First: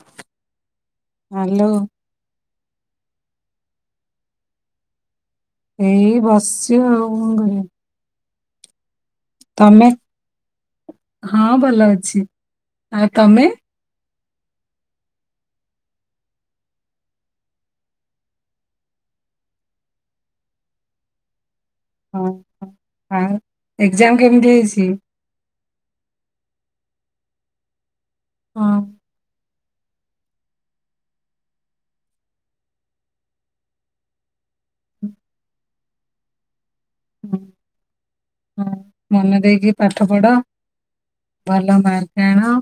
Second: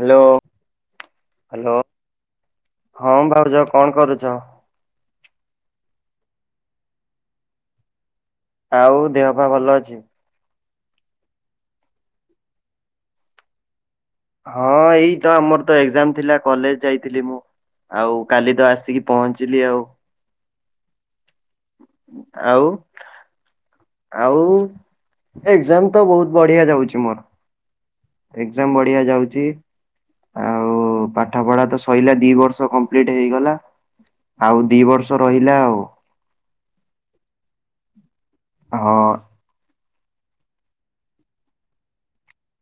Hello hello. ହଁ ଭାଉଜ କଣ କରୁଚ? ଏଇ ବସଚୁ ଆଉ କଁ କରିମି? ଆଉ ଦେହ ପା ଭଲ ଅଛି? ହଁ ଭଲ ଅଛି ଆଉ ତମେ? ହଁ ଏଇ ତ ଆମର ତ ଏଗ୍ଜାମ ଥିଲା କଲେଜ ଯାଇଥିଲି ମୁଁ ଆଉ କାଲି ତ ଆସିକି ପହଞ୍ଚିଲି ଆଉ ହଁ ଆଉ ଆଉ ଏକ୍ଜାମ୍ କେମିତି ହେଇଚି? ଏକ୍ଜାମ୍ ତ ବୋହୁତ୍ ବଢ଼ିଆ ଯାଉଚି ମୋର। ହଁ। ଏକ୍ଜାମ୍ ବଢ଼ିଆ ଯାଉଚି। ଆଉ ପାଠ ପଢ଼ା ତ ସଇଲା ଦି ବର୍ଷ କମ୍ପ୍ଲିଟ୍ ହେଇଗଲା ଆଉ ଦି ବର୍ଷ ରହିଲା ଆଉ ହୁଁ। ହଁ ମନଦେଇକି ପାଠ ପଢ ଭଲ ମାର୍କ ଆଣ।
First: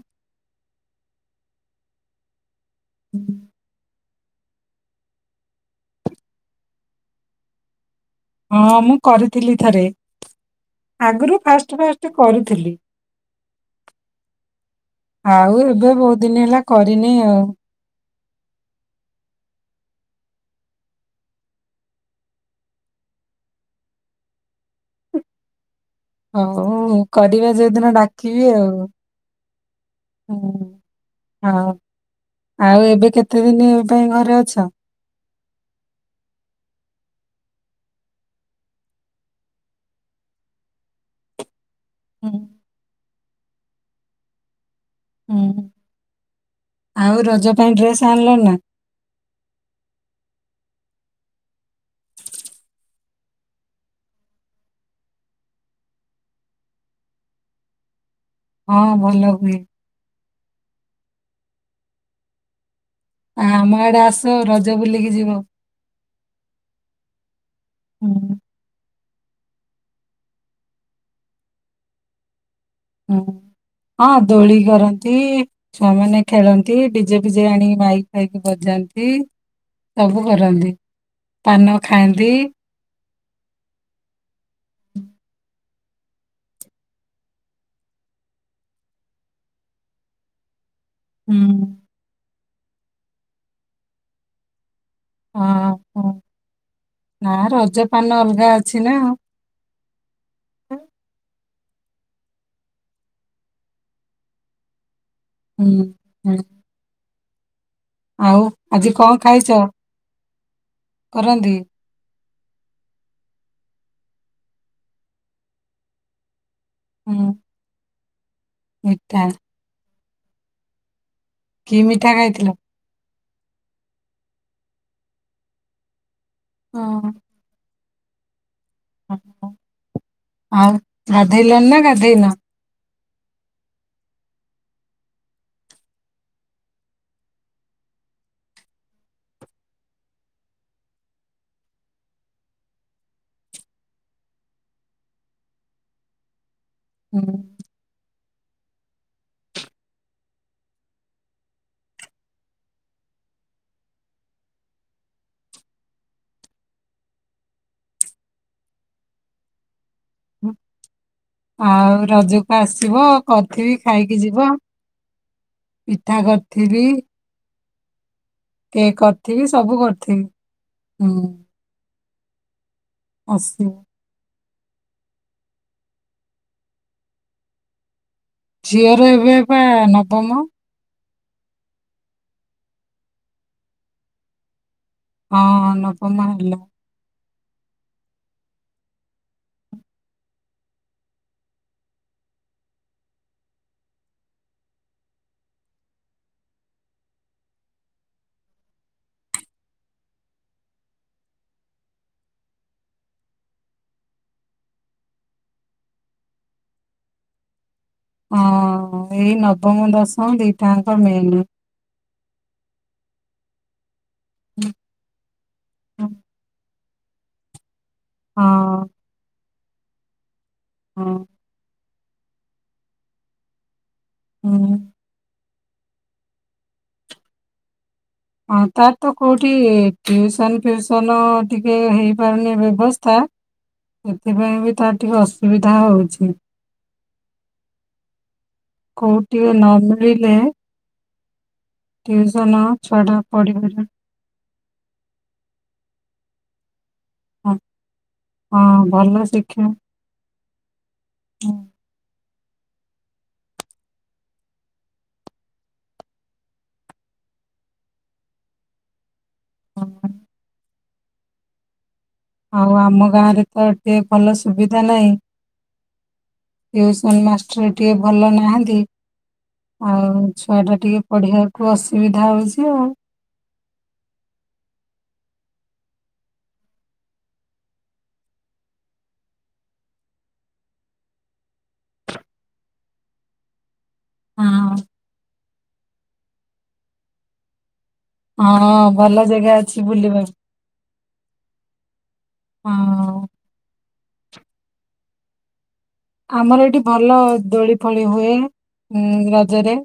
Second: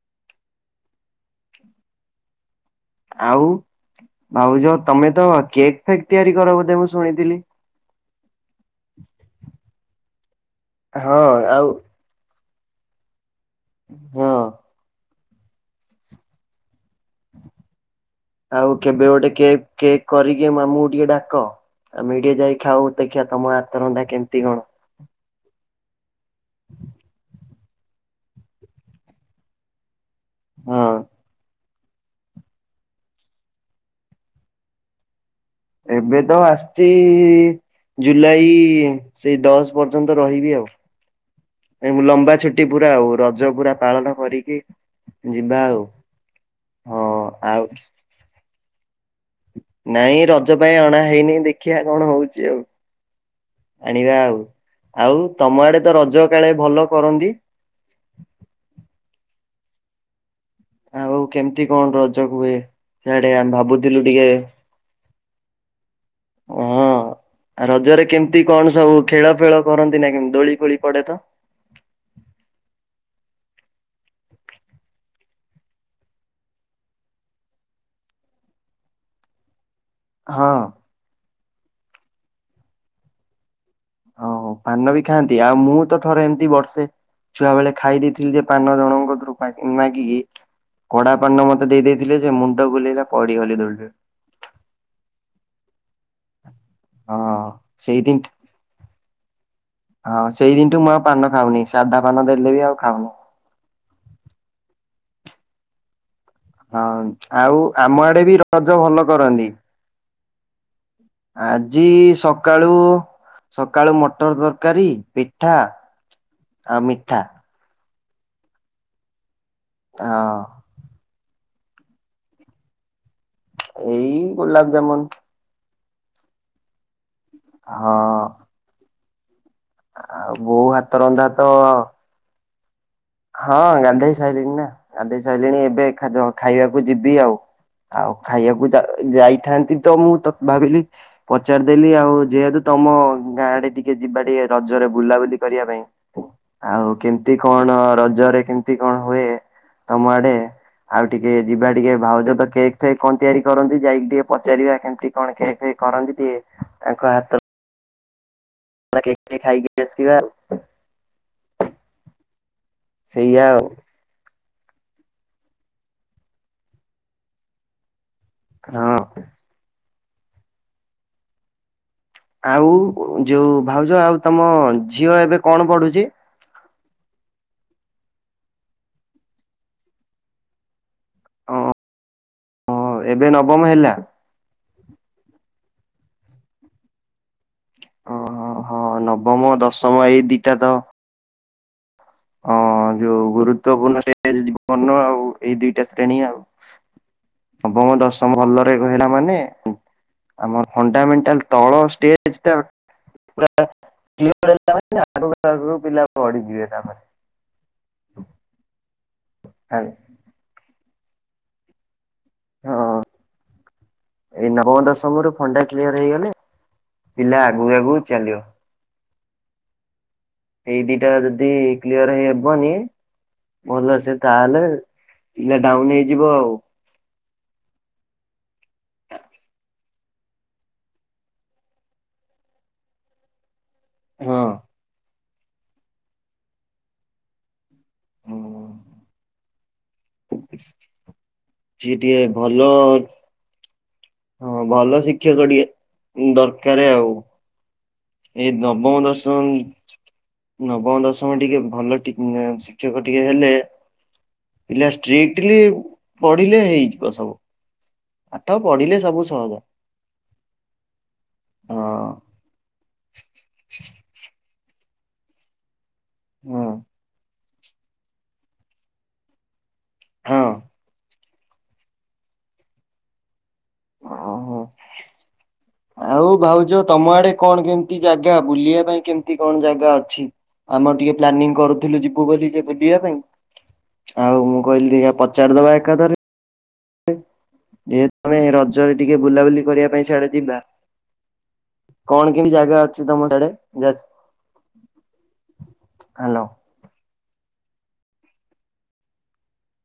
ଆଉ ଭାଉଜ ତମେ ତ କେକ୍ ଫେକ୍ ତିଆରି କର ବୋଧେ ମୁଁ ଶୁଣିଥିଲି। ହଁ ମୁଁ କରିଥିଲି ଥରେ। ହଁ ଆଗୁରୁ ଆଉ ଫାଷ୍ଟ ଫାଷ୍ଟ କରୁ ଥିଲି। ହଁ। ଆଉ ଏବେ ବୋହୁତ ଦିନି ହେଲା କରିନି ଆଉ। ଆଉ କେବେ ଗୋଟେ କେକ୍ କେକ୍ କରିକି ଆମୁକୁ ଟିକେ ଡାକ‌ ଆମେ ଟିକେ ଯାଇ ଖାଉଁ ଦେଖିଆ ତମ ହାତ ରନ୍ଧା କେମତି କଣ? ହଉ କରିବା ଯୋଉ ଦିନ ଡାକିବି ଆଉ। ହଁ ହୁଁ ହଁ। ଆଉ ଏବେ କେତେ ଦିନି ଏ ପାଇଁ ଘରେ ଅଛ? ଏବେ ତ ଆସଚି ଜୁଲାଇ ସେଇ ଦଶ ପର୍ଯ୍ୟନ୍ତ ରହିବି ଆଉ। ଏଇ ମୁଁ ହୁଁ, ଲମ୍ବା ଛୁଟି ପୁରା ଆଉ ର ଜ ପୁରା ପାଳନ କରିକି ଯିବା ହୁଁ ଆଉ। ଆଉ ରଜ ପାଇଁ ଡ୍ରେସ୍ ଆଣିଲ ନା? ନାଇଁ ରଜ ପାଇଁ ଅଣା ହେଇନି ଦେଖିବା କଣ ହଉଚି ଆଉ ଆଣିବା ଆଉ ଆଉ ତମ ଆଡେ ତ ରଜ କାଳେ ଭଲ କରନ୍ତି? ହଁ ଭଲ ହୁଏ। ଆଉ କେମିତି କଣ ରଜ ହୁଏ? ସିଆଡେ ଆ ଆମେ ଆମ ଭାବୁଥିଲୁ ଆଡେ ଟିକେ ଆସ ରଜ ବୁଲିକି ଯିବ। ହଁ ରଜରେ ହୁଁ, କେମିତି କଣ ସବୁ ଖେଳ ଫେଳ କରନ୍ତି ନା କେମତି କଣ ଦୋଳି ଫୋଳି ପଡେ ତ? ହଁ ହଁ ଦୋଳି କରନ୍ତି ଛୁଆମାନେ ଖେଳନ୍ତି ଡିଜେ ଫିଜେ ଆଣି ମାଇକ୍ ଫାଇକ୍ ବଜାନ୍ତି। ସବୁ ହଁ କରନ୍ତି। ପାନ ଖାଆନ୍ତି। ହଁ ହଁ। ପାନ ବି ଖାଆନ୍ତି ଆଉ ମୁଁ ମୁଁ ତ ଥରେ ଏମିତି ବର୍ଷେ ଛୁଆ ବେଳେ ଖାଇ ଦେଇଥିଲି ଯେ ପାନ ଜଣଙ୍କ କତୁରୁ ମାଗି ମାଗିକି କଡା ପାନ ହୁଁ, ମତେ ଦେଇଥିଲେ ଯେ ମୁଁ ମୁଣ୍ଡ ବୁଲେଇଲା ପଡିଗଲି ଦୋଳି ରୁ ହଁ। ହଁ ହଁ ନା ରଜ ସେଇଦିନ ପାନ ଅଲଗା ଅଛି ନା। ହଁ ସେଇଦିନ ଠୁ ମୁଁ ଆଉ ପାନ ଖାଉନି ସେ ସାଧା ପାନ ଦେଲେ ବି ଆଉ ଖାଉନି। ହୁଁ ଉଁ। ହଁ ଆଉ କୋଉ ଆମ ଆଡେ ବି ରଜ ଆଜି ଭଲ କଣ ଖାଇଛ? କରନ୍ତି। କରନ୍ତି। ଆଜି ସକ ସକାଳୁ ସକାଳୁ ମଟର ତରକାରୀ ପିଠା ଆଉ ମିଠା ହୁଁ, ମିଠା ହଁ। କି ମିଠା ଖାଇଥିଲୁ? ଏଇ ଗୋଲାପ ଜାମୁନ। ଅ ହଁ। ହଁ। [unintelligible] ବୋଉ ଆଉ ହାତ ରନ୍ଧା ତ ଗାଧେଇଲଣି ନା ଗାଧେଇନ? ହଁ ଗାଧେଇ ସାଇଲିଣି ନା ଗାଧେଇ ସାଇଲିଣି ଏବେ ଖାଇବାକୁ ଯିବି ଆଉ ଆଉ ଖାଇବାକୁ ଯାଇଥାନ୍ତି ତ ମୁଁ ଭାବିଲି ପଚାରିଦେଲି ଆଉ ଯେହେତୁ ତମ ଗାଁ ଆଡେ ଟିକେ ଯିବା ଟିକେ ରଜରେ ବୁଲାବୁଲି କରିବା ପାଇଁ। ଆଉ କେମିତି ହୁଁ। କଣ? ରଜରେ କେମିତି କଣ ହୁଏ ତମ ଆଡେ ଆଉ ଟିକେ ଯିବା ଟିକେ ଭାଉଜ ତ କେକ୍ ଫେକ୍ କଣ ତିଆରି କରନ୍ତି ଯାଇକି ଟିକେ ପଚାରିବା କେମତି କଣ କେକ୍ ଫେକ୍ କରନ୍ତି ଟିକେ ତାଙ୍କ ହାତ କେକ ଟିକେ ଖାଇବି। ଆଉ ରଜକୁ ଆସିବ ସେଇଆ ଆଉ କରିଥିବି ଖାଇକି ଯିବ। ପିଠା କରିଥିଲି। କେକ ହଁ କରିଥିବି ସବୁ କରି ଥିବି ହୁଁ। ଆଉ ଯୋଉ ଆସିବ ଭାଉଜ ଆଉ ତମ ଝିଅ ଏବେ କଣ ପଢୁଚି? ଝିଅ ର ଏବେପା ନବମ। ହଁ ହଁ ଏବେ ନବମ ହେଲା? ହଁ ନବମ ହେଲା। ଓହୋ ହଁ ନବମ ଦଶମ ଏଇ ଦିଟା ତ ହଁ ଯୋଉ ଗୁରୁପୂର୍ଣ୍ଣ ଜୀବନ ର ଆଉ ଏଇ ଦିଟା ଶ୍ରେଣୀ ଆଉ ନବମ ଦଶମ ଭଲରେ ରହିଲା ମାନେ ଆମର ଫଣ୍ଡାମେଣ୍ଟାଲ ତଳ ଷ୍ଟେଜଟା ପୁରା କ୍ଲିୟର ହେଲା ମାନେ ଆଗକୁ ଆଗକୁ ପିଲା ପଢ଼ୀ ଯିବେ ତା ପରେ। ହଁ। ଏଇ ହଁ ନବମ ଦଶମ ଦିଟାଙ୍କ କମେଇଲି ହଁ। ଏଇ ନବମ ଦଶମ ର ଫଣ୍ଡା କ୍ଲିୟର ହଁ ହେଇଗଲେ ପିଲା ଆଗକୁ ଆଗକୁ ଚାଲିବ। ଏଇ ଦିଟା ହଁ ଯଦି। କ୍ଲିୟର ହେଇ ହେବନି ଭଲ ସେ ସେ ତାହେଲେ ହୁଁ ପିଲା ଡାଉନ ହେଇଯିବ ଆଉ। ଟଟିଉସନ୍ ଫିଉସନ୍ ଟିକେ ହେଇପାରୁନି ବ୍ୟବସ୍ଥା ହଁ ସେଥିପାଇଁ ବି ତାରଟିକେ ଅସୁ ସୁବିଧା ହଉଛି। ହ କୋଉଠି ଟିକେ ନହେଲେ। ବସିଲେ। ସିଏ ଟିକେ ଟିଉସନ ଭଲ ନା ଛୁଆ ଟା ପଢି ପାରି ହଁ ଭଲ ଶିକ୍ଷକ ଟିକେ ଦରକାର ଆଉ। ହଁ। ଏଇ ନବମ ଭଲ ଦଶମ ଶିକ୍ଷା ନବମ ଦଶମ ହୁଁ। ଟିକେ ଭଲ ଟିକେ ଶିକ୍ଷକ ଟିକେ ହେଲେ ପିଲା ଷ୍ଟ୍ରିକଟଲି ପଢିଲେ ହେଇଯିବ ସବୁ ପାଠ ପଢିଲେ ସବୁ ହବ। ହଁ। ଆଉ ଆମ ଗାଁ ରେ ତ ଟିକେ ଭଲ। ସୁବିଧା ନାହିଁ। ଟୁସନ୍ ମାଷ୍ଟ ଭଲନାହାନ୍ତି ଆଉ ହଁ ଛୁଆଟା ଟିକ ପଢିବାକୁ ଅସୁବିଧା ହଉଛି ଆଉ। ଓହୋ ଆଉ ଭାଉଜ ତମ ଆଡେ କଣ କେମିତି ଜାଗା ବୁଲିବା ପାଇଁ କେମିତି କଣ ଜାଗା ଅଛି ଆମର ଟିକେ ପ୍ଲାନିଂ କରୁଥିଲୁ ଯିବୁ ବୋଲି ବୁଲିବା ପାଇଁ ଆଉ ମୁଁ କହିଲି [unintelligible] ଚାର ଦବା ଏକାଦାରେରେ [unintelligible] ଯେ ତମେ ହଁ ହଁ ରଜରେ ଟିକେ ଭଲ ଜାଗା ବୁଲାବୁଲି ଅଛି କରିବା ପାଇଁ ସଆଡେ ବୁଲିବାକୁ ଯିବା କଣ କେମିତି ଜାଗା ଅଛି ହଁ। ତମ ସିଆଡେ [unintelligible] ଆମର ଏଠି ଭଲ। ଦୋଳି ଫୋଳି ହୁଏ ଉଁ ରଜରେ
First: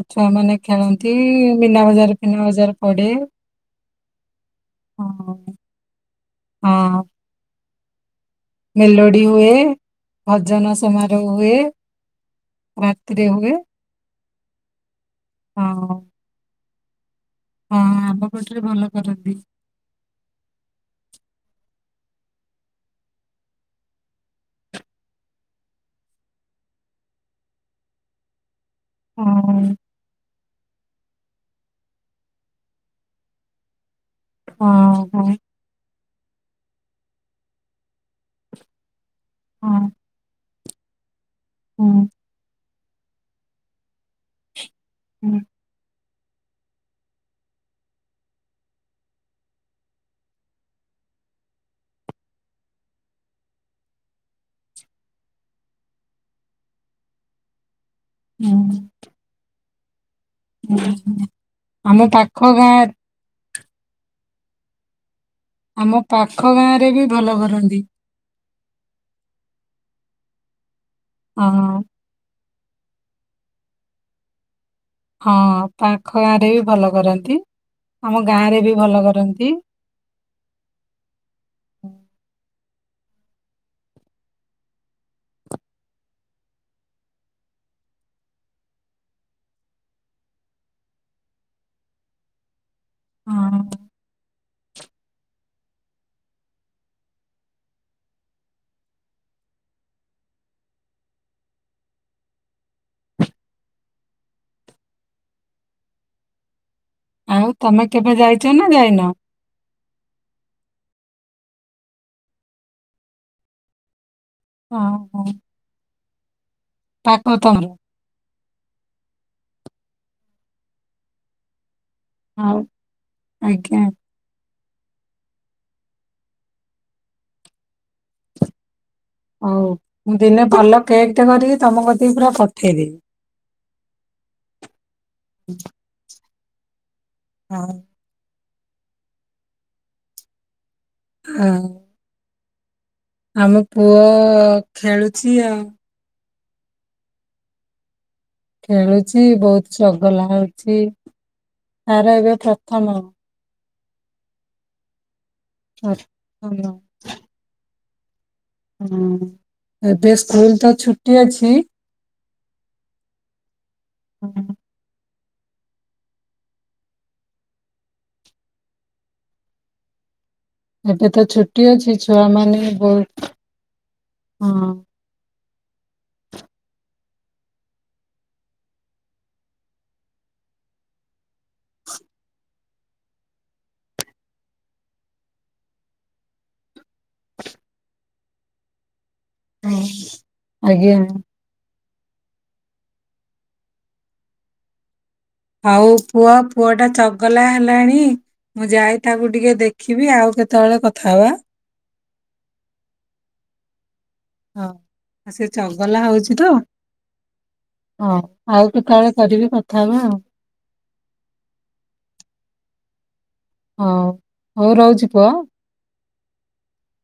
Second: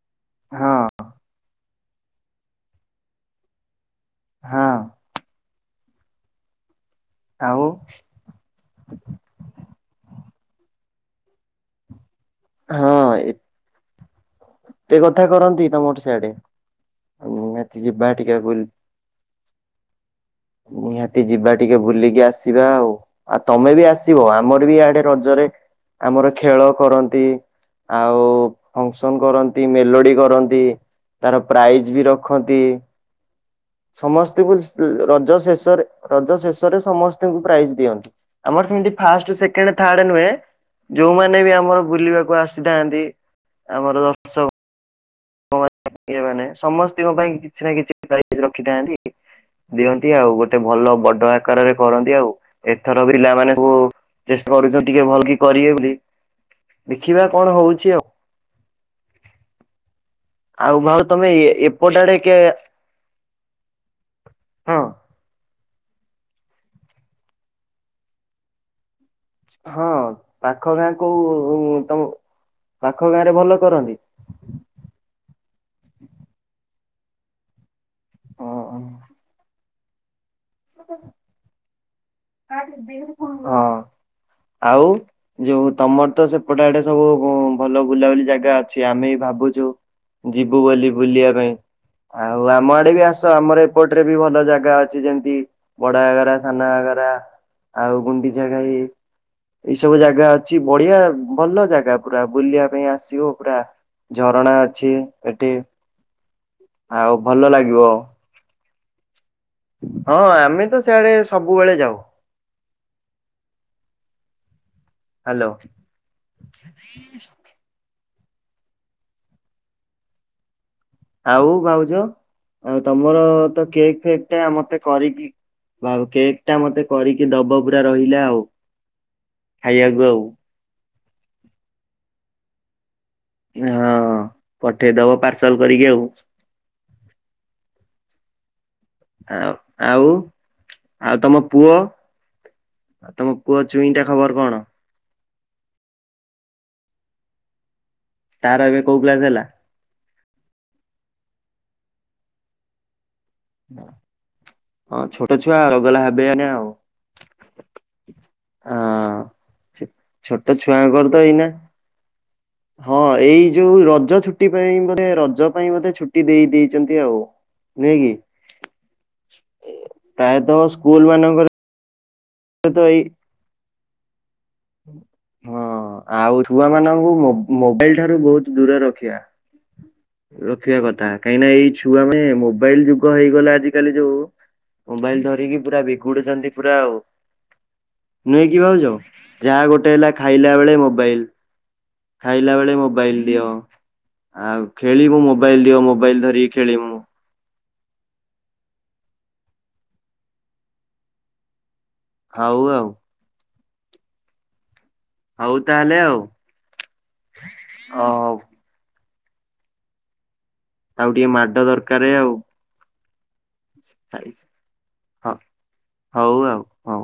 ଆ ଛୁଆ ମାନେ ହଁ ଖେଳନ୍ତି। ବିନା ବଜାର ଫିନା ବଜାର ପଡେ ହଁ ହଁ। ହଁ। ଆଉ। ମେଲୋଡି ହୁଏ ଭଜନ ସମାରୋହ ହୁଏ ହଁ ରାତିରେ ହୁଏ ଏେ କଥା ହଁ କରନ୍ତି ତମର ସିଆଡେ ନିହାତି ହଁ ଯିବା ଆମ ଟିକେ ପଟରେ ବୁଲି ଭଲ କରନ୍ତି ନିହାତି ଯିବା ଟିକେ ବୁଲିକି ଆସିବା ଆଉ ଆଉ ତମେ ବି ଆସିବ ଆମର ବି ଇଆଡେ ରଜରେ ଆମର ଖେଳ କରନ୍ତି ଆଉ ଫଙ୍କସନ ହଁ କରନ୍ତି ମେଲୋଡି କରନ୍ତି ତାର ପ୍ରାଇଜ ବି ରଖନ୍ତି ସମସ୍ତଙ୍କୁ ହଁ ହଁ ରଜ ଶେଷରେ ରଜ ଶେଷରେ ସମସ୍ତଙ୍କୁ ପ୍ରାଇଜ ଦିଅନ୍ତି ଆମର ସେମିତି ଫାଷ୍ଟ ସେକେଣ୍ଡ ହଁ ଥାର୍ଡ ନୁହେଁ ଯେଉଁ ମାନେ ବି ଆମର ହୁଁ ବୁଲିବାକୁ ଆସିବ ଥାନ୍ତି ଆମର ଦର୍ଶକ ହୁଁ ମାନେ ସମସ୍ତଙ୍କ ପାଇଁ କିଛି ନା କିଛି ପ୍ରଇଜ୍ ରଖିଥାନ୍ତି ଦିଅନ୍ତି ଆଉ ଗୋଟେ ଭଲ ବଡ ଆକାରରେ କରନ୍ତି ଆଉ ଏଥର ପିଲା ମାନ ସବୁ ଚେଷ୍ଟା କରୁଛନ୍ତି ଟିକେ ଭଲ କି କରିବେ ବୋଲି ଦେଖିବା କଣ ହଉଛି ଆଉ ହୁଁ ହୁଁ ଆଉ ଭାଉଜ ହୁଁ। ତମେ ଏ ଏପଟ ଆମ ଆଡେ କେ ପାଖ ଗାଁ ହଁ ଆମ ପାଖ ଗାଁରେ ବି ଭଲ କରନ୍ତି ହଁ ପା ପାଖ ଗାଁ କୁ ହଁ ତମ ପାଖ ଗାଁ ରେ ଭଲ କରନ୍ତି ହଁ ପାଖ ଗାଁରେ ବି ଭଲ କରନ୍ତି ଆମ ଗାଁରେ ବି ଭଲ କରନ୍ତି ସ ହଁ ଆଉ ଯୋଉ ତମର ତ ସେପଟେ ଆଡେ ସବୁ ଭଲ ବୁଲାବୁଲି ଜାଗା ଅଛି ଆମେ ଭାବୁଛୁ ଯିବୁ ବୋଲି ବୁଲିବା ପାଇଁ ଆଉ ଆମ ଗାଁ କୁ ଆସ ଆମ ହଁ ଏପଟରେ ବି ଭଲ ଜାଗା ଅଛି ଯେମିତି ବଡ ଘାଗରା ସାନ ଘାଗରା ଆଉ ଗୁଣ୍ଡିଚାଘାଇ ଏଇ ସବୁ ଜାଗା ଅଛି ବଢିଆ ଭଲ ଜାଗା ପୁରା ବୁଲିବା ପାଇଁ ଆସିବ ପୁରା ଝରଣା ଅଛି ଏଠି ଆଉ ଭଲ ଲାଗିବ ତମେ କେବେ ଯାଇଛ ନା ଯାଇନା ହଁ ଆମେ ତ ସେଆଡେ ସବୁବେଳେ ଯାଉ ହଁ ହଁ ହ୍ୟାଲୋ। ପାଖ ତମର [unintelligible] ଆଉ ଭାଉ ଜ ହଉ ଆଉ ତମର ତ ଆଜ୍ଞା କେକ୍ ଫେକ୍ ଟା ମତେ କରିକି ଆଉ କେକ୍ ଟା ମତେ କରିକି ଦବ ପୁରା ରହିଲା ଆଉ। ହଉ ଖାଇବାକୁ ମୁଁ ଆଉ ଦିନେ ଭଲ କେକ ଟା କରିକି ତମ ପ୍ରତିକି ପୁରା ପଠେଇବି। ହଁ ପଠେଇଦବ ପାର୍ସଲ କରିକି ଆଉ। ହଁ। ହ ଆଉ ଆଉ ତମ ପୁଅ? ଆଉ ତମ ଆମ ଚୁଇଁ ପୁଅ ଟା ଖବର କଣ ଖେଳୁ [unintelligible] ତାର ଏବେ କୋଉ କ୍ଲାସ ଖେଳୁଛି ହେଲା? ବହୁତ ଚ ଗଲା ହଉଛି ତାର ଏବେ ପ୍ରଥମ ହଁ ଛୋଟ ଛୋଟଛୁଆଗଲା ହେବେ ଆନେ ପ୍ରଥମ ଆଉ। ହଁ ଏବେ ଛୋଟ ସ୍କୁଲ ତ ଛୁଆଙ୍କର ଛୁଟି ଏଇନା ଅଛି। ହଁ ଏଇ ଯୋଉ ରଜ ଛୁଟି ପାଇଁ ବୋଧେ ର ଜ ପାଇଁ ବୋଧେ ଛୁଟି ଦେଇ ଦେଇଚନ୍ତି ଆଉ ନୁହେଁ କି? ଏ ପ୍ରାୟତଃ ସ୍କୁଲମାନଙ୍କର ଛୁଆମାନେ ବୋହୁତ ହଁ। ହଁ ଆଉ ଛୁଆମାନଙ୍କୁ ମୋ-ମୋବାଇଲ ଠାରୁ ବୋହୁତ ଦୂରରେ ରଖିବା। ରଖିବା କଥା କାହିଁକିନା ଏଇ ଛୁଆମାନେ ମୋବାଇଲ ଯୁଗ ହେଇଗଲା ଆଜିିକାଲି ଯୋଉ ମୋବାଇଲ ଧରିକି ପୁରା ବିଗୁଡୁଚନ୍ତି ପୁରା ଆଉ। ନୁହେଁ କି ଭାଉଜ? ଯାହା ହଁ ଗୋଟେ ହେଲା ଖାଇଲା ବେଳେ ଆଜ୍ଞା। ମୋବାଇଲ୍ ଖାଇଲା ବେଳେ ମୋବାଇଲ ଦିଅ ଆଉ ଖେଳିି ଆଉ ପୁଅ ପୁଅଟା ଚଗଲା ହେଲାଣି ଇ। ମୁଁ ଯାଏ ତାକୁ ଟିକେ ଦେଖିବି ଆଉ କେତୋଳେ କଥା ହବା। ହଉ ଆଉ। ହ। ଆ ସେ ହଉ ତାହେଲେ ଚଗଲା ଆଉ ହଉଚି ତ ହଁ ଅ ଆଉ କେତୋଳେ କରିବି କଥା ହବା ଆଉ। ତାକୁ ଟିକେ ମାଡ ଦରକାର ଆଉ। ହଉ ସାଲିସ୍ ହଉ ରହୁଛି ପୁଅ। ହଁ ହଉ ଆଉ ହଉ।